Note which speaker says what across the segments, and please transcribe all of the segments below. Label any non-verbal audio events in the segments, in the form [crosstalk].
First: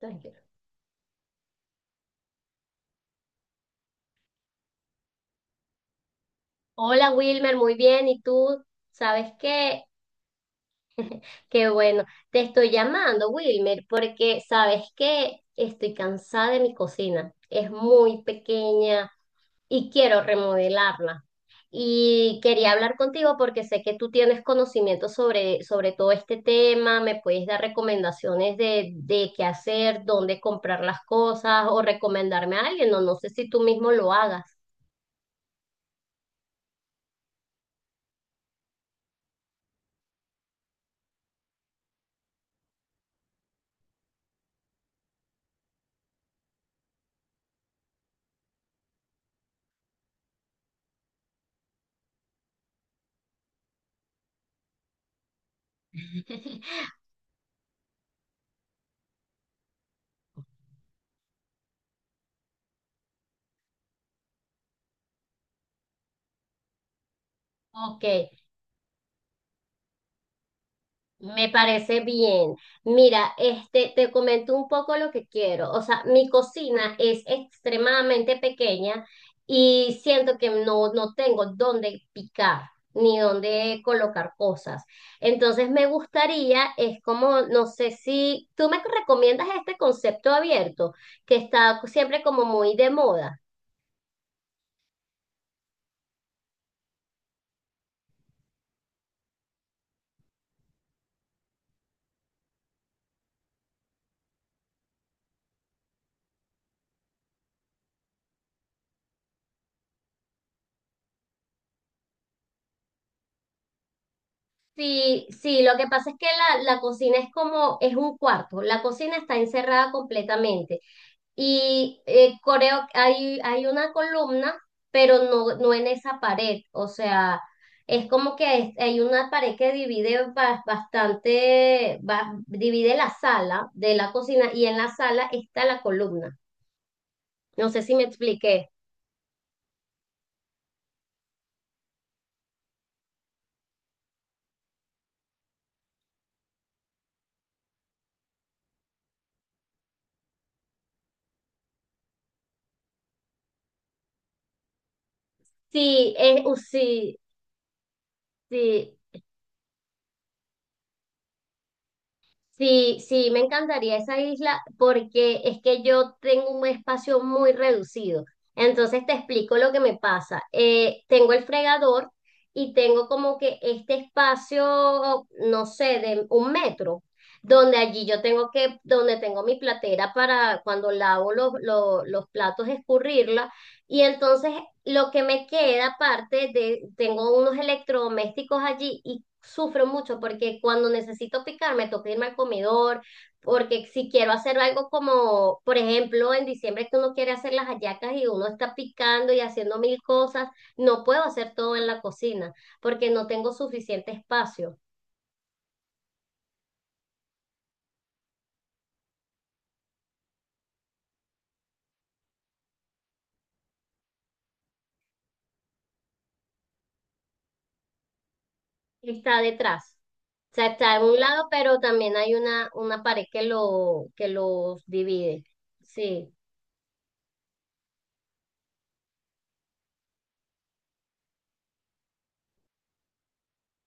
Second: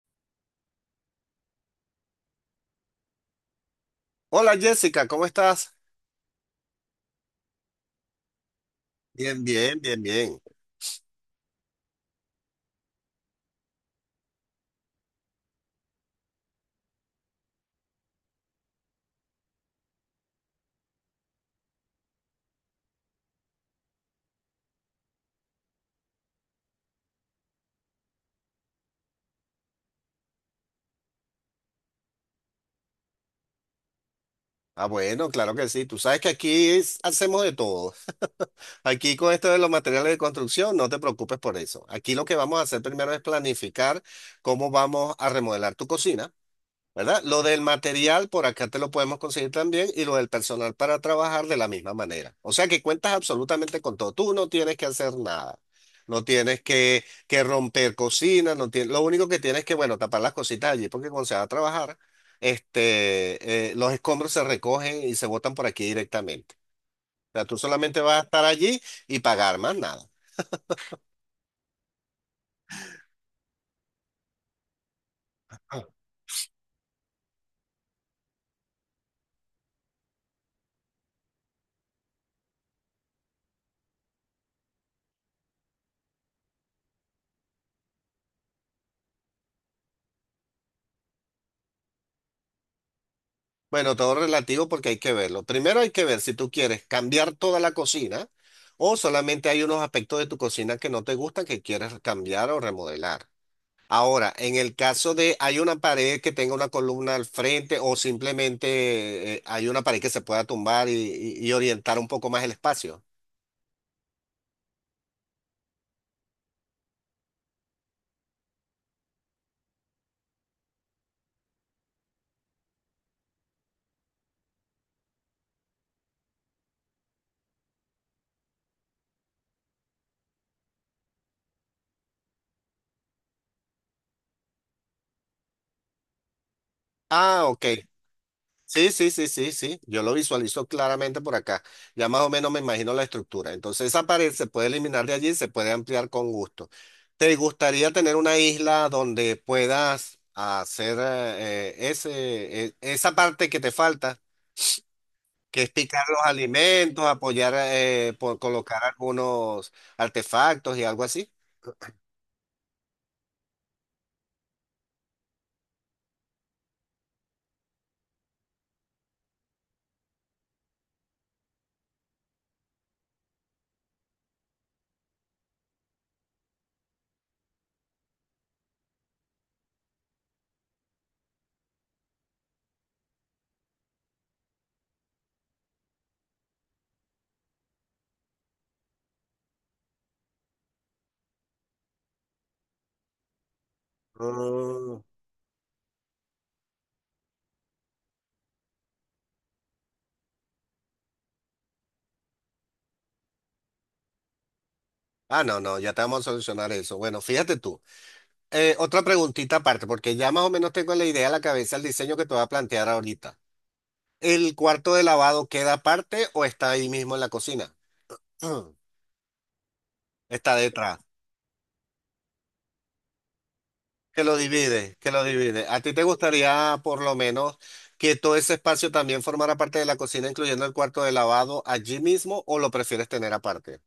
Speaker 1: Tranquilo.
Speaker 2: Hola Jessica, ¿cómo estás?
Speaker 1: Hola Wilmer, muy bien. ¿Y tú? ¿Sabes
Speaker 2: Bien, bien,
Speaker 1: qué?
Speaker 2: bien, bien.
Speaker 1: Qué bueno. Te estoy llamando, Wilmer, porque sabes que estoy cansada de mi cocina. Es muy pequeña y quiero remodelarla. Y quería hablar contigo porque sé que tú tienes conocimiento sobre todo este tema, me puedes dar recomendaciones de qué hacer, dónde comprar las cosas o recomendarme a alguien, o no sé si tú mismo lo hagas.
Speaker 2: Bueno, claro que sí. Tú sabes que aquí hacemos de todo. Aquí con esto de los materiales de construcción, no te preocupes por eso. Aquí lo que vamos a hacer primero es planificar cómo vamos a remodelar tu cocina. ¿Verdad? Lo del material por acá te lo podemos conseguir también y lo del personal para trabajar de la misma manera. O sea que cuentas absolutamente con todo. Tú no tienes que hacer nada. No tienes
Speaker 1: [laughs]
Speaker 2: que romper cocinas no tienes, lo único que tienes que, bueno, tapar las cositas allí porque cuando se va a trabajar, los escombros se recogen y se botan por aquí directamente. O sea, tú solamente
Speaker 1: Ok.
Speaker 2: vas a estar allí y pagar más nada.
Speaker 1: Me parece bien. Mira, este, te comento un poco lo que quiero. O sea, mi cocina es extremadamente pequeña y siento que no tengo dónde picar ni dónde colocar cosas. Entonces me gustaría, es como, no sé si tú me recomiendas este concepto abierto, que está siempre como muy de moda.
Speaker 2: Bueno, todo relativo porque hay que verlo. Primero hay que ver si tú quieres cambiar toda la cocina o solamente hay unos aspectos de tu cocina que no te gustan que quieres cambiar o remodelar. Ahora, en el caso de hay una pared que tenga una columna al frente o simplemente hay una pared que se pueda tumbar y orientar un poco más el espacio.
Speaker 1: Sí, sí, lo que pasa es que la cocina es como, es un cuarto, la cocina está encerrada completamente. Y creo que hay una columna, pero no en esa pared. O sea, es como que hay una pared que divide bastante, divide la sala de la cocina y en la sala está la columna.
Speaker 2: Ah, ok.
Speaker 1: No sé si me expliqué.
Speaker 2: Sí, sí, sí, sí, sí. Yo lo visualizo claramente por acá. Ya más o menos me imagino la estructura. Entonces esa pared se puede eliminar de allí y se puede ampliar con gusto. ¿Te gustaría tener una isla donde puedas hacer esa parte que te falta, que es picar
Speaker 1: Sí,
Speaker 2: los
Speaker 1: es,
Speaker 2: alimentos,
Speaker 1: sí,
Speaker 2: apoyar por colocar
Speaker 1: sí.
Speaker 2: algunos artefactos y algo así?
Speaker 1: Sí, sí, me encantaría esa isla porque es que yo tengo un espacio muy reducido. Entonces te explico lo que me pasa. Tengo el fregador y tengo como que este espacio, no sé, de un metro, donde allí yo tengo que, donde tengo mi platera para cuando lavo los platos escurrirla. Y entonces lo que me queda aparte de, tengo unos electrodomésticos allí y sufro mucho porque cuando necesito picar me toca irme al comedor, porque si quiero hacer algo
Speaker 2: Mm.
Speaker 1: como, por ejemplo, en diciembre que uno quiere hacer las hallacas y uno está picando y haciendo mil cosas, no puedo hacer todo en la cocina porque no tengo suficiente espacio.
Speaker 2: No, no, ya te vamos a solucionar eso. Bueno, fíjate tú. Otra preguntita aparte, porque ya más o menos tengo en la idea en la cabeza el diseño que te voy a plantear ahorita. ¿El cuarto de lavado queda aparte o está ahí mismo en la cocina? [clears throat] Mm,
Speaker 1: Está detrás. O
Speaker 2: Está
Speaker 1: sea, está
Speaker 2: detrás.
Speaker 1: en un lado, pero también hay una pared que lo,
Speaker 2: Que
Speaker 1: que
Speaker 2: lo
Speaker 1: los
Speaker 2: divide, que lo
Speaker 1: divide.
Speaker 2: divide. ¿A ti te
Speaker 1: Sí.
Speaker 2: gustaría por lo menos que todo ese espacio también formara parte de la cocina, incluyendo el cuarto de lavado allí mismo o lo prefieres tener aparte?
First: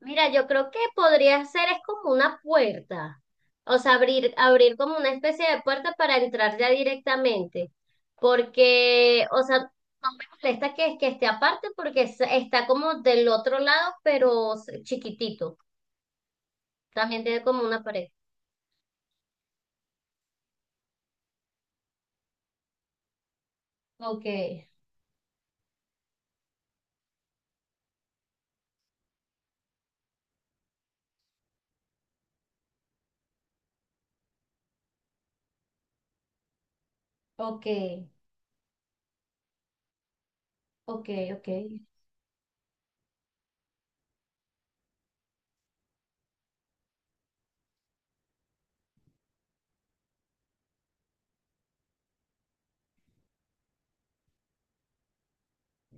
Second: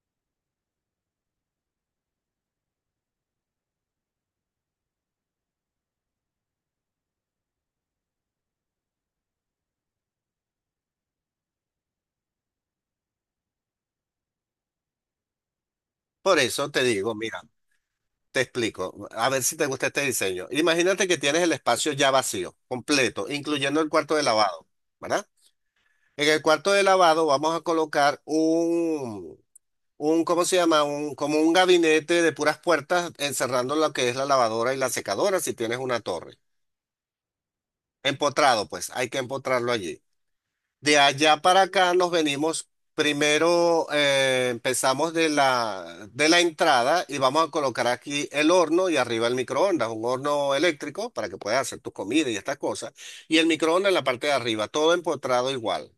Speaker 1: Mira, yo creo que podría ser, es como una puerta, o sea, abrir como una especie de puerta para entrar ya directamente, porque, o sea, no me molesta que esté aparte porque está como del otro lado, pero s- chiquitito,
Speaker 2: Por eso te digo,
Speaker 1: también
Speaker 2: mira,
Speaker 1: tiene como una pared.
Speaker 2: te explico, a ver si te gusta este diseño. Imagínate que tienes el espacio ya vacío, completo, incluyendo el cuarto de
Speaker 1: Ok,
Speaker 2: lavado, ¿verdad? En el cuarto de lavado vamos a colocar ¿cómo se llama? Un, como un gabinete de puras puertas encerrando lo que es la lavadora y la secadora si tienes una torre.
Speaker 1: ok,
Speaker 2: Empotrado, pues, hay que empotrarlo allí. De
Speaker 1: ok,
Speaker 2: allá
Speaker 1: ok.
Speaker 2: para acá nos venimos, primero empezamos de la entrada y vamos a colocar aquí el horno y arriba el microondas, un horno eléctrico para que puedas hacer tu comida y estas cosas. Y el microondas en la parte de arriba, todo empotrado igual.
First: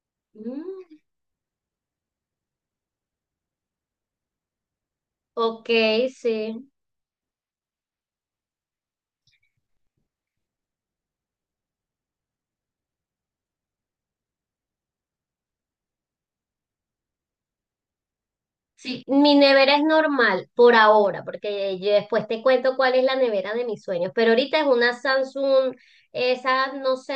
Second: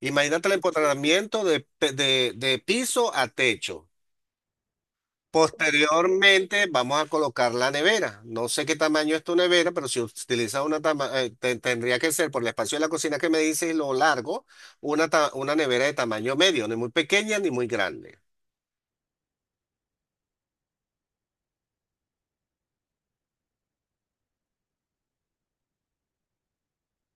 Speaker 2: Imagínate el
Speaker 1: Mm,
Speaker 2: empotramiento de piso a techo.
Speaker 1: ok,
Speaker 2: Posteriormente
Speaker 1: sí.
Speaker 2: vamos a colocar la nevera. No sé qué tamaño es tu nevera, pero si utilizas una tendría que ser por el espacio de la cocina que me dices y lo largo, una nevera de tamaño medio, ni muy pequeña ni muy grande.
Speaker 1: Sí, mi nevera es normal por ahora, porque yo después te cuento cuál es la nevera de mis sueños, pero ahorita es una Samsung, esa no sé,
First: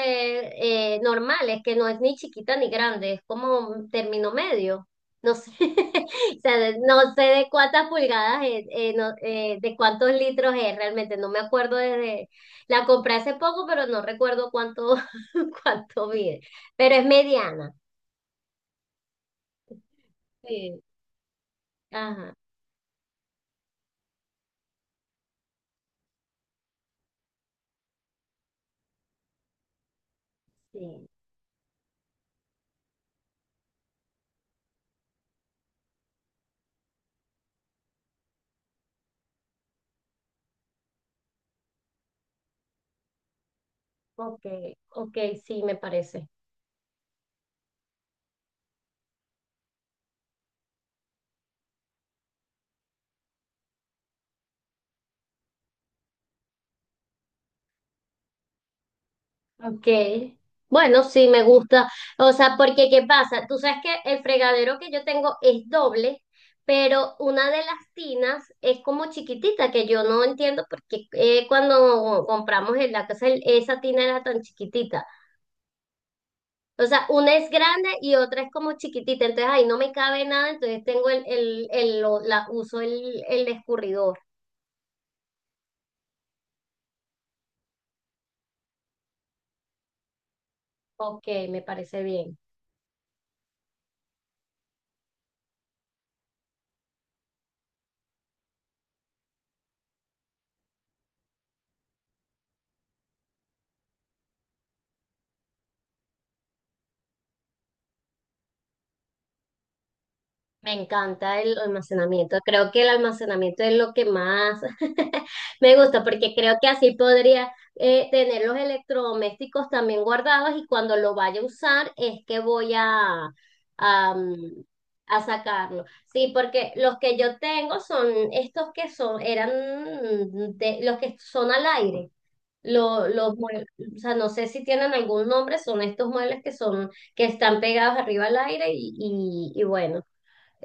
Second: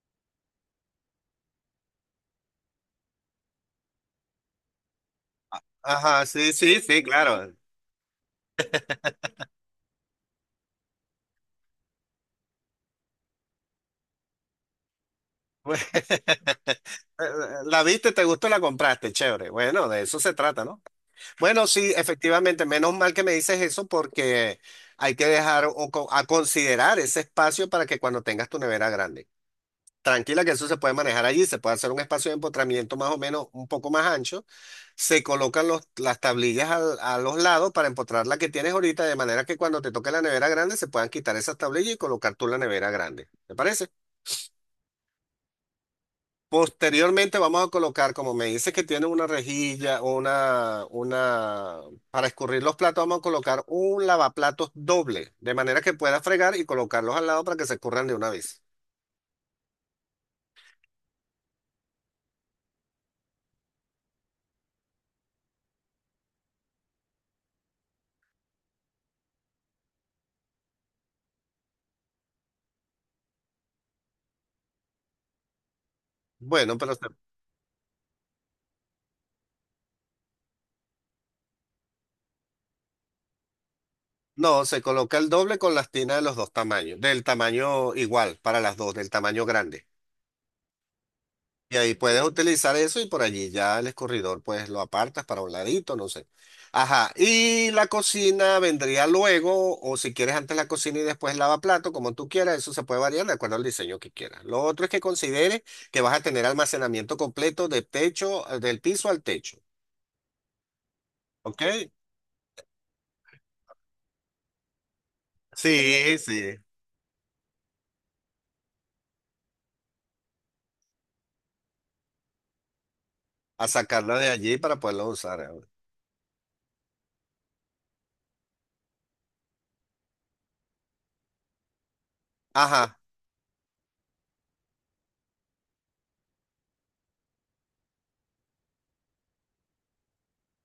Speaker 1: normal, es que no es ni chiquita ni grande, es como un término medio, no sé, [laughs]
Speaker 2: Ajá,
Speaker 1: o
Speaker 2: sí,
Speaker 1: sea,
Speaker 2: sí, sí,
Speaker 1: no sé de
Speaker 2: claro.
Speaker 1: cuántas pulgadas es, de cuántos litros es realmente, no me acuerdo desde, la compré hace poco, pero no recuerdo cuánto, [laughs] cuánto mide,
Speaker 2: [laughs]
Speaker 1: pero es mediana.
Speaker 2: La viste, te gustó, la compraste, chévere. Bueno, de eso se trata, ¿no?
Speaker 1: Sí.
Speaker 2: Bueno, sí,
Speaker 1: Ajá,
Speaker 2: efectivamente, menos mal que me dices eso porque hay que dejar o a considerar ese espacio para que cuando tengas tu nevera grande. Tranquila que eso se puede
Speaker 1: sí.
Speaker 2: manejar allí, se puede hacer un espacio de empotramiento más o menos un poco más ancho. Se colocan las tablillas a los lados para empotrar la que tienes ahorita, de manera que cuando te toque la nevera grande se puedan quitar esas tablillas y colocar tú la nevera grande. ¿Te parece?
Speaker 1: Ok, ok, sí, me parece.
Speaker 2: Posteriormente vamos a colocar, como me dice que tiene una rejilla, para escurrir los platos, vamos a colocar un lavaplatos doble, de manera que pueda fregar y colocarlos al lado para que se escurran de una vez.
Speaker 1: Ok. Bueno, sí, me gusta. O sea, porque ¿qué pasa? Tú sabes que el fregadero que yo tengo es doble, pero una de las tinas es como chiquitita, que yo no entiendo porque cuando compramos en la casa esa tina era tan chiquitita.
Speaker 2: Bueno,
Speaker 1: O
Speaker 2: pero
Speaker 1: sea, una es grande y otra es como chiquitita, entonces ahí no me cabe nada, entonces tengo uso el escurridor.
Speaker 2: no, se coloca el doble con las tinas de los dos tamaños, del tamaño igual para las dos, del tamaño grande.
Speaker 1: Ok, me
Speaker 2: Y ahí
Speaker 1: parece
Speaker 2: puedes
Speaker 1: bien.
Speaker 2: utilizar eso y por allí ya el escurridor pues lo apartas para un ladito, no sé. Ajá, y la cocina vendría luego o si quieres antes la cocina y después lava como tú quieras, eso se puede variar de acuerdo al diseño que quieras. Lo otro es que consideres que vas a tener almacenamiento completo de techo, del piso al techo,
Speaker 1: Me encanta el
Speaker 2: ¿ok?
Speaker 1: almacenamiento. Creo que el almacenamiento es lo que más [laughs] me gusta
Speaker 2: Sí,
Speaker 1: porque creo
Speaker 2: sí.
Speaker 1: que así podría tener los electrodomésticos también guardados y cuando lo vaya a usar es que voy a,
Speaker 2: A
Speaker 1: a,
Speaker 2: sacarla de allí
Speaker 1: mm,
Speaker 2: para poderla
Speaker 1: a
Speaker 2: usar.
Speaker 1: sacarlo. Sí, porque los que yo tengo son estos que son, eran de, los que son al aire.
Speaker 2: Ajá,
Speaker 1: Lo- los mue- o sea, no sé si tienen algún nombre, son estos muebles que son, que están pegados arriba al aire y bueno.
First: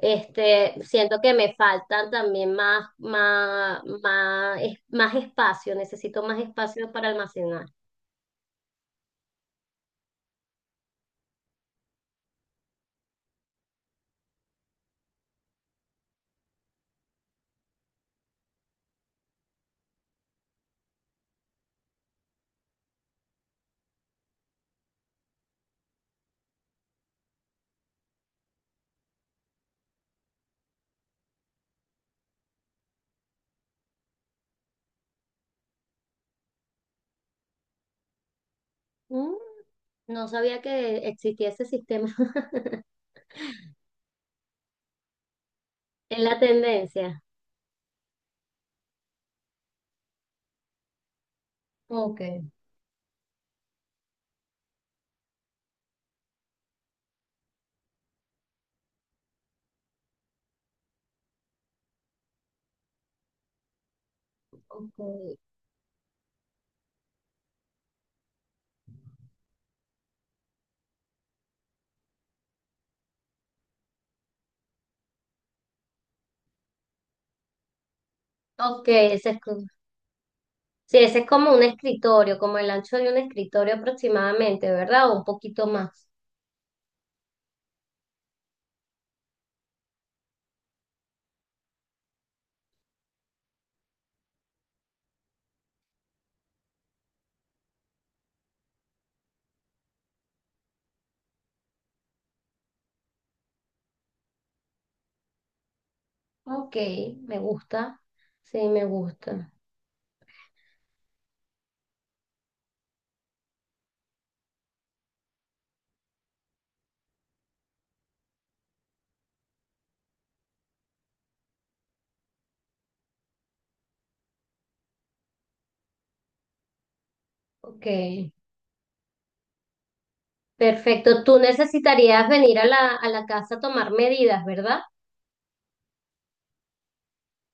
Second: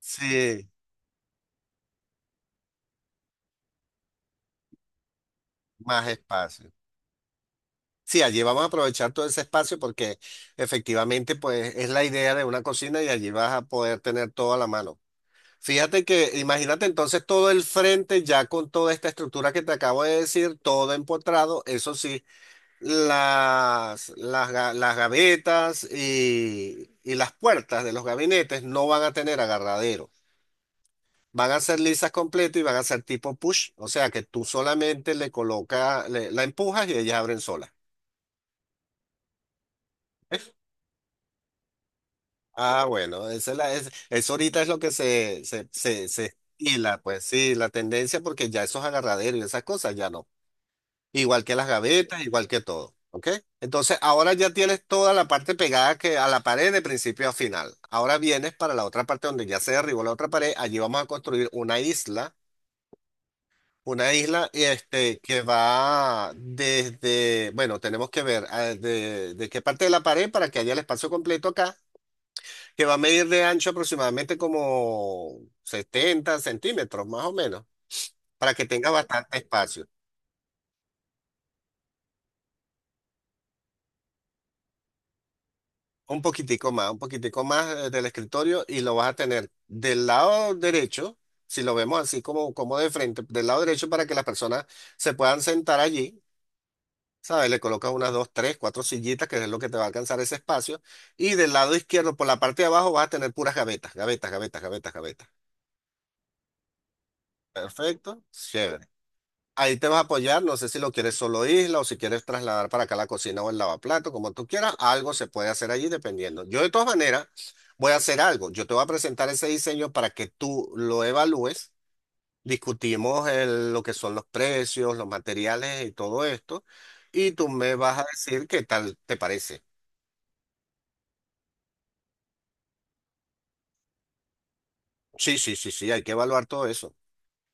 Speaker 2: sí,
Speaker 1: siento que me faltan también más, más espacio,
Speaker 2: más
Speaker 1: necesito más
Speaker 2: espacio.
Speaker 1: espacio para almacenar.
Speaker 2: Sí, allí vamos a aprovechar todo ese espacio porque efectivamente pues es la idea de una cocina y allí vas a poder tener todo a la mano. Fíjate que imagínate entonces todo el frente ya con toda esta estructura que te acabo de decir, todo empotrado, eso sí, las gavetas y las puertas de los gabinetes no van a tener agarradero. Van a ser lisas completo y van a ser tipo push, o sea que tú solamente le colocas, la empujas y ellas abren solas.
Speaker 1: Mm, no sabía que existía ese sistema [laughs]
Speaker 2: Bueno, esa eso ahorita es lo que se, se, se,
Speaker 1: en
Speaker 2: se
Speaker 1: la
Speaker 2: estila, pues
Speaker 1: tendencia.
Speaker 2: sí, la tendencia, porque ya esos agarraderos y esas cosas ya no. Igual que las
Speaker 1: Ok,
Speaker 2: gavetas, igual que todo. ¿Ok? Entonces, ahora ya tienes toda la parte pegada que a la pared de principio a final. Ahora vienes para la otra parte donde ya se derribó la otra pared. Allí vamos a construir una isla este,
Speaker 1: ok.
Speaker 2: que va desde, bueno, tenemos que ver de qué parte de la pared para que haya el espacio completo acá que va a medir de ancho aproximadamente como 70 centímetros, más o menos, para que
Speaker 1: Ok,
Speaker 2: tenga
Speaker 1: ese
Speaker 2: bastante
Speaker 1: es,
Speaker 2: espacio.
Speaker 1: sí, ese es como un escritorio, como el ancho de un escritorio aproximadamente, ¿verdad? O un poquito más.
Speaker 2: Un poquitico más del escritorio y lo vas a tener del lado derecho, si lo vemos así como, como de frente, del lado derecho para que las personas se puedan sentar allí. ¿Sabes? Le colocas unas dos, tres, cuatro sillitas, que es lo que te va a alcanzar ese espacio. Y del lado izquierdo, por la parte de abajo, vas a tener puras gavetas, gavetas, gavetas, gavetas, gavetas.
Speaker 1: Ok, me gusta.
Speaker 2: Perfecto.
Speaker 1: Sí, me
Speaker 2: Chévere.
Speaker 1: gusta.
Speaker 2: Ahí te vas a apoyar, no sé si lo quieres solo isla o si quieres trasladar para acá la cocina o el lavaplato, como tú quieras, algo se puede hacer allí dependiendo. Yo de todas maneras voy a hacer algo, yo te voy a presentar ese diseño para que tú lo evalúes, discutimos lo que son los precios, los materiales y todo esto, y tú me
Speaker 1: Ok,
Speaker 2: vas a decir qué tal te parece.
Speaker 1: perfecto. Tú necesitarías venir a a la casa a tomar medidas, ¿verdad?
Speaker 2: Sí, sí, sí, sí, hay que evaluar todo eso.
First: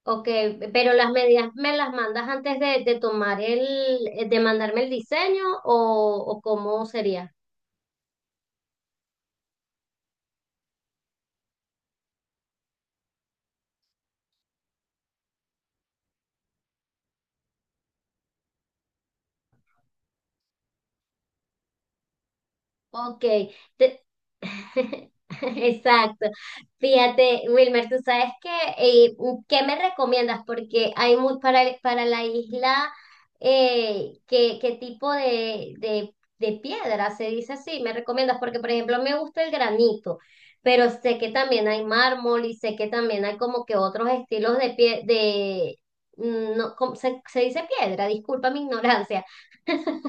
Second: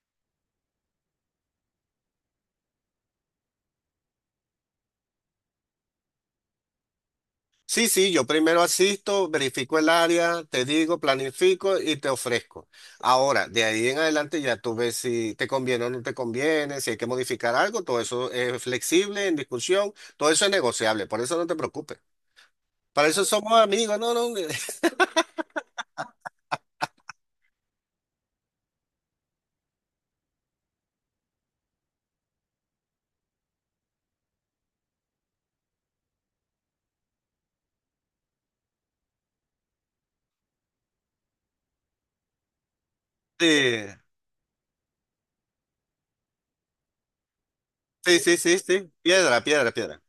Speaker 1: Ok, pero las medidas me las mandas antes de tomar el, de mandarme el diseño o, ¿o cómo sería?
Speaker 2: Sí, sí, yo primero asisto, verifico el área, te digo, planifico y te ofrezco. Ahora, de ahí en adelante ya tú ves si te conviene o no te conviene, si hay que modificar algo, todo eso es flexible, en discusión, todo eso es negociable, por eso no te preocupes. Para eso
Speaker 1: Ok,
Speaker 2: somos amigos,
Speaker 1: te-
Speaker 2: no, no. [laughs]
Speaker 1: [laughs] exacto. Fíjate, Wilmer, tú sabes que, eh, ¿qué me recomiendas? Porque hay muy, para la isla, ¿qué tipo de piedra se dice así? ¿Me recomiendas? Porque, por ejemplo, me gusta el granito, pero sé que también hay mármol y sé que también hay
Speaker 2: Sí,
Speaker 1: como que otros estilos de pie, de, mm, no, ¿cómo se dice piedra?
Speaker 2: sí, sí,
Speaker 1: Disculpa
Speaker 2: sí,
Speaker 1: mi
Speaker 2: sí,
Speaker 1: ignorancia,
Speaker 2: piedra, piedra, piedra.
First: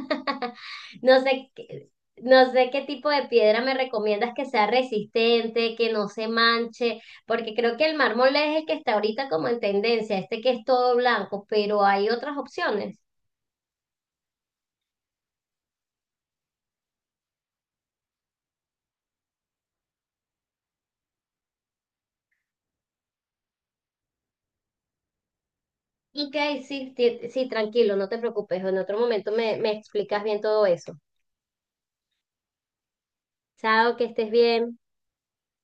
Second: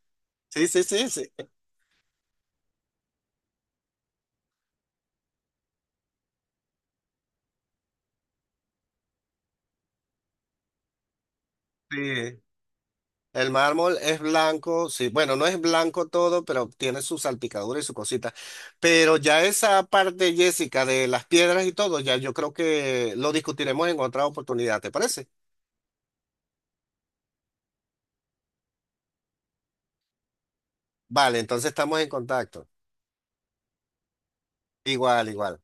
Speaker 2: Sí, sí, sí,
Speaker 1: no
Speaker 2: sí.
Speaker 1: sé, qué- no sé qué tipo de piedra me recomiendas que sea resistente, que no se manche, porque creo que el mármol es el que está ahorita como en tendencia, este que es todo blanco, pero hay otras
Speaker 2: Sí.
Speaker 1: opciones.
Speaker 2: El mármol es blanco, sí, bueno, no es blanco todo, pero tiene su salpicadura y su cosita. Pero ya esa parte, Jessica, de las piedras y todo, ya yo creo que lo discutiremos en otra oportunidad, ¿te parece?
Speaker 1: Ok, sí, ti- sí, tranquilo, no te preocupes, en otro momento me explicas bien todo eso.
Speaker 2: Vale, entonces estamos en contacto.
Speaker 1: Chao, que estés bien.
Speaker 2: Igual, igual.